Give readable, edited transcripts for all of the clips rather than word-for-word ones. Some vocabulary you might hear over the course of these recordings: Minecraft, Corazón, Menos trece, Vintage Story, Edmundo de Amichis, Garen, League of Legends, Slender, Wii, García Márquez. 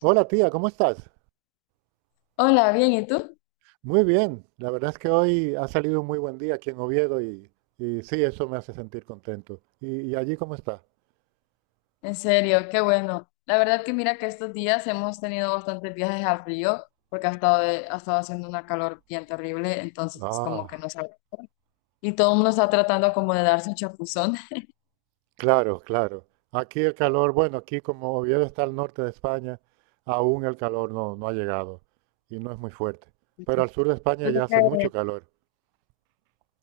Hola tía, ¿cómo estás? Hola, bien, ¿y tú? Muy bien, la verdad es que hoy ha salido un muy buen día aquí en Oviedo y sí, eso me hace sentir contento. ¿Y allí cómo está? En serio, qué bueno. La verdad que mira que estos días hemos tenido bastantes viajes al frío porque ha estado, ha estado haciendo una calor bien terrible, entonces es como que Ah, no sabe. Y todo el mundo está tratando como de darse un chapuzón. claro, claro. Aquí el calor, bueno, aquí como Oviedo está al norte de España, aún el calor no ha llegado y no es muy fuerte. Pero al sur de España Pero ya hace mucho qué, calor.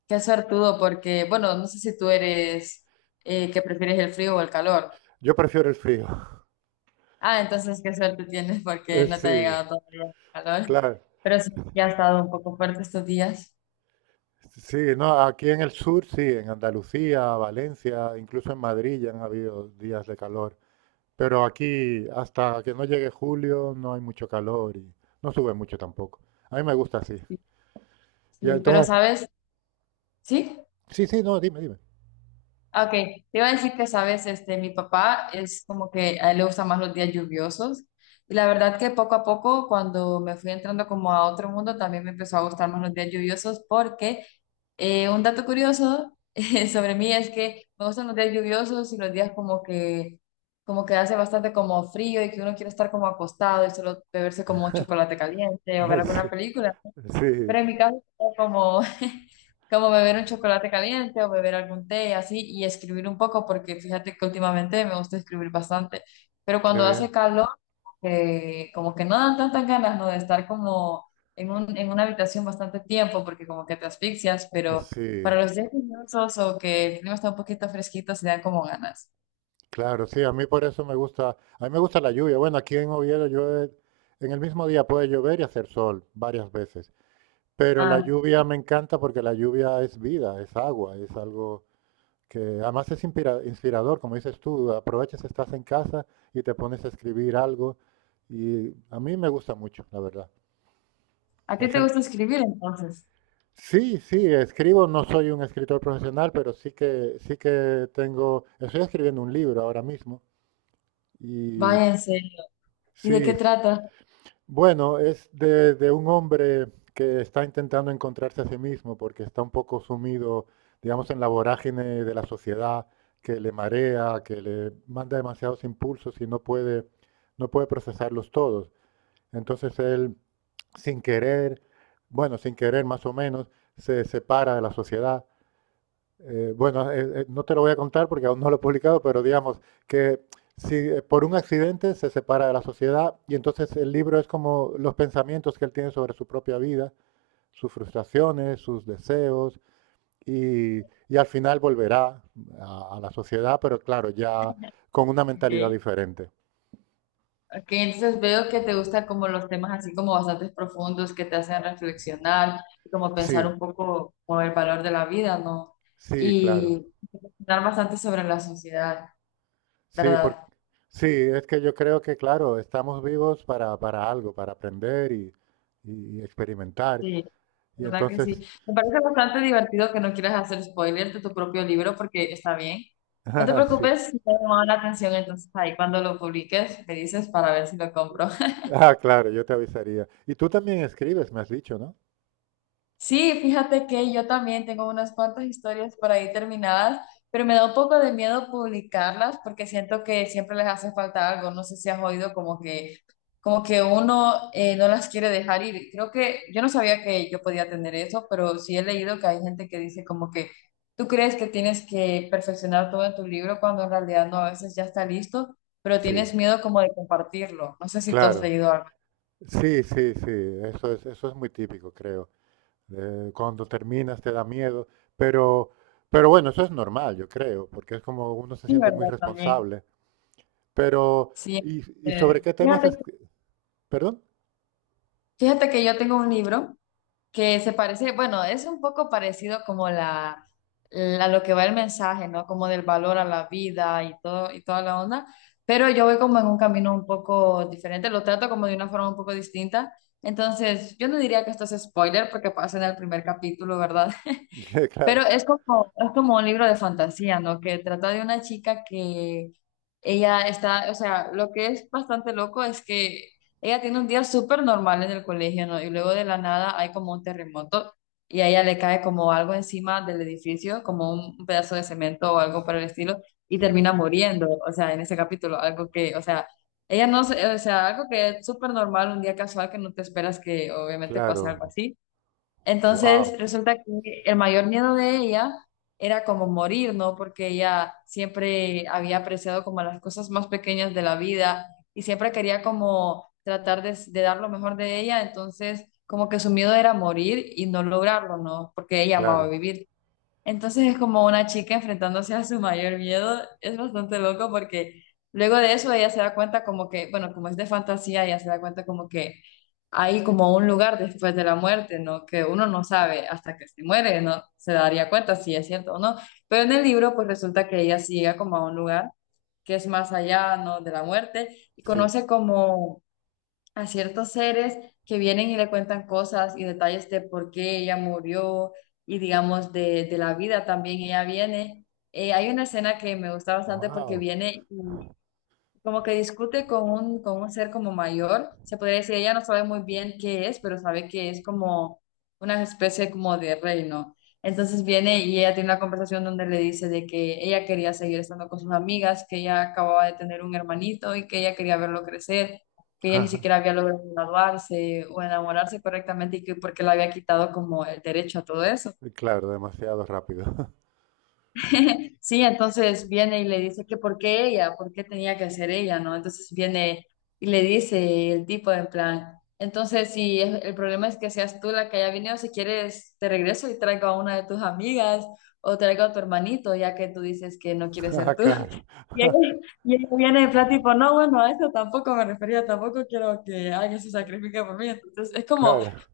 qué suertudo porque, bueno, no sé si tú eres que prefieres el frío o el calor. Yo prefiero el frío. Ah, entonces qué suerte tienes porque no te ha Sí, llegado todavía el calor. claro. Pero sí, ya ha estado un poco fuerte estos días. Sí, no, aquí en el sur sí, en Andalucía, Valencia, incluso en Madrid ya han habido días de calor. Pero aquí, hasta que no llegue julio, no hay mucho calor y no sube mucho tampoco. A mí me gusta así. Sí, Y sí, pero entonces, ¿sabes? Sí. sí, sí, no, dime, dime. Ok, te iba a decir que, sabes, este, mi papá es como que a él le gustan más los días lluviosos. Y la verdad que poco a poco, cuando me fui entrando como a otro mundo, también me empezó a gustar más los días lluviosos porque un dato curioso sobre mí es que me gustan los días lluviosos y los días como que hace bastante como frío y que uno quiere estar como acostado y solo beberse como un chocolate caliente o ver Sí, alguna película. sí, Pero en mi caso, es como, como beber un chocolate caliente o beber algún té y así, y escribir un poco, porque fíjate que últimamente me gusta escribir bastante. Pero qué cuando hace bien. calor, como que no dan tantas ganas, ¿no? De estar como en una habitación bastante tiempo, porque como que te asfixias, pero Sí, para los días lluviosos o que el clima está un poquito fresquito, se dan como ganas. claro, sí, a mí por eso me gusta, a mí me gusta la lluvia. Bueno, aquí en Oviedo llueve, en el mismo día puede llover y hacer sol varias veces. Pero la Ah, lluvia me encanta porque la lluvia es vida, es agua, es algo que además es inspirador, como dices tú, aprovechas, estás en casa y te pones a escribir algo y a mí me gusta mucho, la verdad. ¿a Hay ti te gente, gusta escribir entonces? sí, sí, escribo, no soy un escritor profesional, pero sí que tengo, estoy escribiendo un libro ahora mismo y Váyanse. ¿Y de qué sí, trata? bueno, es de un hombre que está intentando encontrarse a sí mismo porque está un poco sumido, digamos, en la vorágine de la sociedad que le marea, que le manda demasiados impulsos y no puede procesarlos todos. Entonces él, sin querer, bueno, sin querer más o menos, se separa de la sociedad. Bueno, no te lo voy a contar porque aún no lo he publicado, pero digamos que si por un accidente se separa de la sociedad, y entonces el libro es como los pensamientos que él tiene sobre su propia vida, sus frustraciones, sus deseos y, y al final volverá a la sociedad, pero claro, ya con una mentalidad Ok. diferente. Ok, entonces veo que te gustan como los temas así como bastante profundos que te hacen reflexionar y como pensar Sí, un poco como el valor de la vida, ¿no? sí, claro. Y reflexionar bastante sobre la sociedad, Sí, ¿verdad? sí, es que yo creo que, claro, estamos vivos para algo, para aprender y experimentar. Sí, Y ¿verdad que sí? entonces Me parece bastante divertido que no quieras hacer spoiler de tu propio libro porque está bien. No te ah, sí. preocupes, si te ha llamado la atención, entonces ahí cuando lo publiques me dices para ver si lo compro. Ah, claro, yo te avisaría. Y tú también escribes, me has dicho, ¿no? Sí, fíjate que yo también tengo unas cuantas historias por ahí terminadas, pero me da un poco de miedo publicarlas porque siento que siempre les hace falta algo. No sé si has oído como que uno no las quiere dejar ir. Creo que yo no sabía que yo podía tener eso, pero sí he leído que hay gente que dice como que tú crees que tienes que perfeccionar todo en tu libro cuando en realidad no, a veces ya está listo, pero Sí, tienes miedo como de compartirlo. No sé si tú has claro. leído algo. Sí, sí, sí. Eso es muy típico, creo. Cuando terminas te da miedo, pero, pero bueno, eso es normal, yo creo, porque es como uno se Sí, siente muy ¿verdad? También. responsable. Pero, Sí. Y sobre Entonces, qué temas es? Fíjate ¿Perdón? Fíjate que yo tengo un libro que se parece, bueno, es un poco parecido como la, lo que va el mensaje, ¿no? Como del valor a la vida y todo y toda la onda, pero yo voy como en un camino un poco diferente, lo trato como de una forma un poco distinta. Entonces, yo no diría que esto es spoiler porque pasa en el primer capítulo, ¿verdad? Ya, claro, Pero es como un libro de fantasía, ¿no? Que trata de una chica que ella está, o sea, lo que es bastante loco es que ella tiene un día súper normal en el colegio, ¿no? Y luego de la nada hay como un terremoto y a ella le cae como algo encima del edificio, como un pedazo de cemento o algo por el estilo, y sí, termina muriendo, o sea, en ese capítulo, algo que, o sea, ella no, o sea, algo que es súper normal, un día casual que no te esperas que obviamente pase claro. algo así. Wow, Entonces, resulta que el mayor miedo de ella era como morir, ¿no? Porque ella siempre había apreciado como las cosas más pequeñas de la vida y siempre quería como tratar de dar lo mejor de ella. Entonces, como que su miedo era morir y no lograrlo, ¿no? Porque ella amaba claro, vivir. Entonces es como una chica enfrentándose a su mayor miedo. Es bastante loco porque luego de eso ella se da cuenta como que, bueno, como es de fantasía, ella se da cuenta como que hay como un lugar después de la muerte, ¿no? Que uno no sabe hasta que se muere, ¿no? Se daría cuenta si es cierto o no. Pero en el libro pues resulta que ella sí llega como a un lugar que es más allá, ¿no? De la muerte y sí, conoce como a ciertos seres que vienen y le cuentan cosas y detalles de por qué ella murió y digamos de la vida también ella viene. Hay una escena que me gusta bastante porque wow. viene como que discute con un ser como mayor, se podría decir, ella no sabe muy bien qué es, pero sabe que es como una especie como de reino. Entonces viene y ella tiene una conversación donde le dice de que ella quería seguir estando con sus amigas, que ella acababa de tener un hermanito y que ella quería verlo crecer, que ella ni siquiera había logrado graduarse o enamorarse correctamente y que porque le había quitado como el derecho a todo eso. Claro, demasiado rápido. Sí, entonces viene y le dice que por qué ella, por qué tenía que ser ella, ¿no? Entonces viene y le dice el tipo en plan, entonces si el problema es que seas tú la que haya venido, si quieres te regreso y traigo a una de tus amigas o traigo a tu hermanito, ya que tú dices que no quieres Ah, ser tú. claro. Y ella, y ella viene en plan tipo, no, bueno, a eso tampoco me refería, tampoco quiero que alguien se sacrifique por mí. Entonces es como Claro.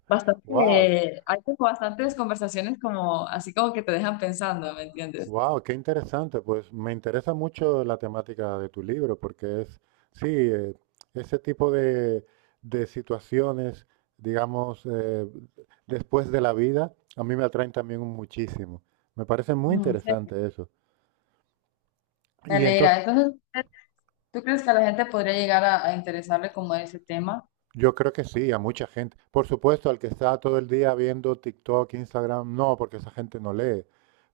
Wow, bastante, hay como bastantes conversaciones como así como que te dejan pensando, ¿me entiendes? wow, qué interesante. Pues me interesa mucho la temática de tu libro, porque es, sí, ese tipo de situaciones, digamos, después de la vida, a mí me atraen también muchísimo. Me parece muy interesante eso. Me Y entonces, alegra. Entonces, ¿tú crees que a la gente podría llegar a interesarle como ese tema? yo creo que sí, a mucha gente. Por supuesto, al que está todo el día viendo TikTok, Instagram, no, porque esa gente no lee.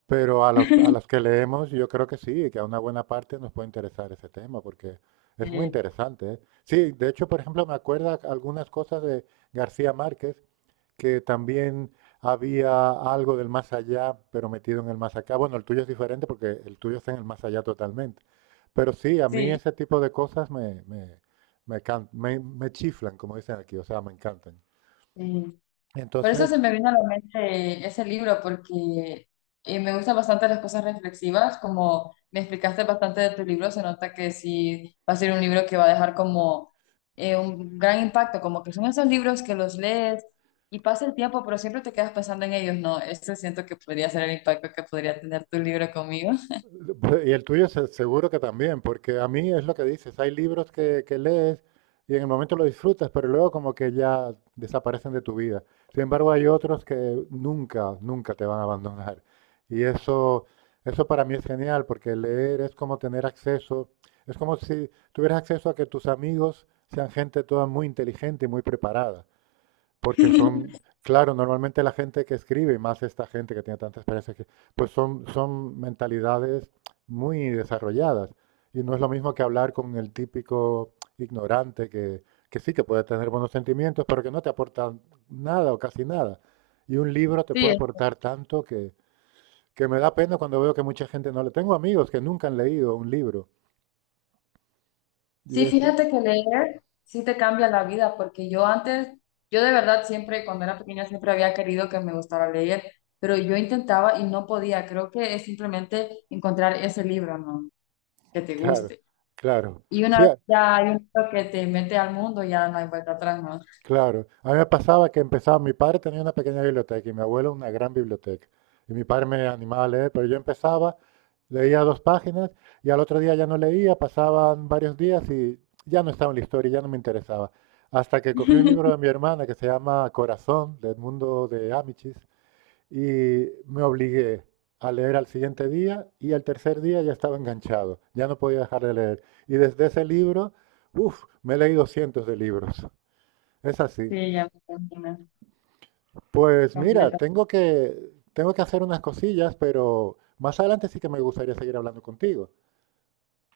Pero a las que leemos, yo creo que sí, que a una buena parte nos puede interesar ese tema, porque es muy Eh, interesante, ¿eh? Sí, de hecho, por ejemplo, me acuerda algunas cosas de García Márquez, que también había algo del más allá, pero metido en el más acá. Bueno, el tuyo es diferente porque el tuyo está en el más allá totalmente. Pero sí, a mí sí. ese tipo de cosas me chiflan, como dicen aquí, o sea, me encantan. eh, por eso Entonces, se me vino a la mente ese libro, porque me gustan bastante las cosas reflexivas, como me explicaste bastante de tu libro, se nota que sí va a ser un libro que va a dejar como un gran impacto, como que son esos libros que los lees y pasa el tiempo, pero siempre te quedas pensando en ellos, no, esto siento que podría ser el impacto que podría tener tu libro conmigo. y el seguro que también, porque a mí es lo que dices, hay libros que lees y en el momento lo disfrutas, pero luego como que ya desaparecen de tu vida. Sin embargo, hay otros que nunca, nunca te van a abandonar. Y eso para mí es genial, porque leer es como tener acceso, es como si tuvieras acceso a que tus amigos sean gente toda muy inteligente y muy preparada porque son, claro, normalmente la gente que escribe, y más esta gente que tiene tanta experiencia, pues son, son mentalidades muy desarrolladas. Y no es lo mismo que hablar con el típico ignorante que sí que puede tener buenos sentimientos, pero que no te aporta nada o casi nada. Y un libro te Sí, puede aportar tanto que me da pena cuando veo que mucha gente no le... Tengo amigos que nunca han leído un libro. Y Sí, es, fíjate que leer sí te cambia la vida, porque yo antes, yo de verdad siempre, cuando era pequeña, siempre había querido que me gustara leer, pero yo intentaba y no podía. Creo que es simplemente encontrar ese libro, ¿no? Que te claro, guste. claro. Y una Sí, vez ya hay un libro que te mete al mundo, ya no hay vuelta atrás, ¿no? claro, a mí me pasaba que empezaba, mi padre tenía una pequeña biblioteca y mi abuelo una gran biblioteca. Y mi padre me animaba a leer, pero yo empezaba, leía dos páginas y al otro día ya no leía, pasaban varios días y ya no estaba en la historia, ya no me interesaba. Hasta que cogí un libro de mi hermana que se llama Corazón, de Edmundo de Amichis, y me obligué a leer al siguiente día y al tercer día ya estaba enganchado, ya no podía dejar de leer. Y desde ese libro, uff, me he leído cientos de libros. Es así. Sí, ya me imagino, Pues mira, completa. Tengo que hacer unas cosillas, pero más adelante sí que me gustaría seguir hablando contigo.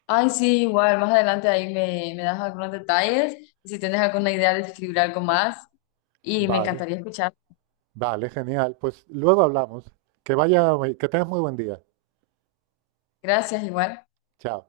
Ay, sí, igual, más adelante ahí me, me das algunos detalles, y si tienes alguna idea de escribir algo más, y me Vale, encantaría escuchar. vale, genial. Pues luego hablamos. Que vaya, que tengas muy buen día. Gracias, igual. Chao.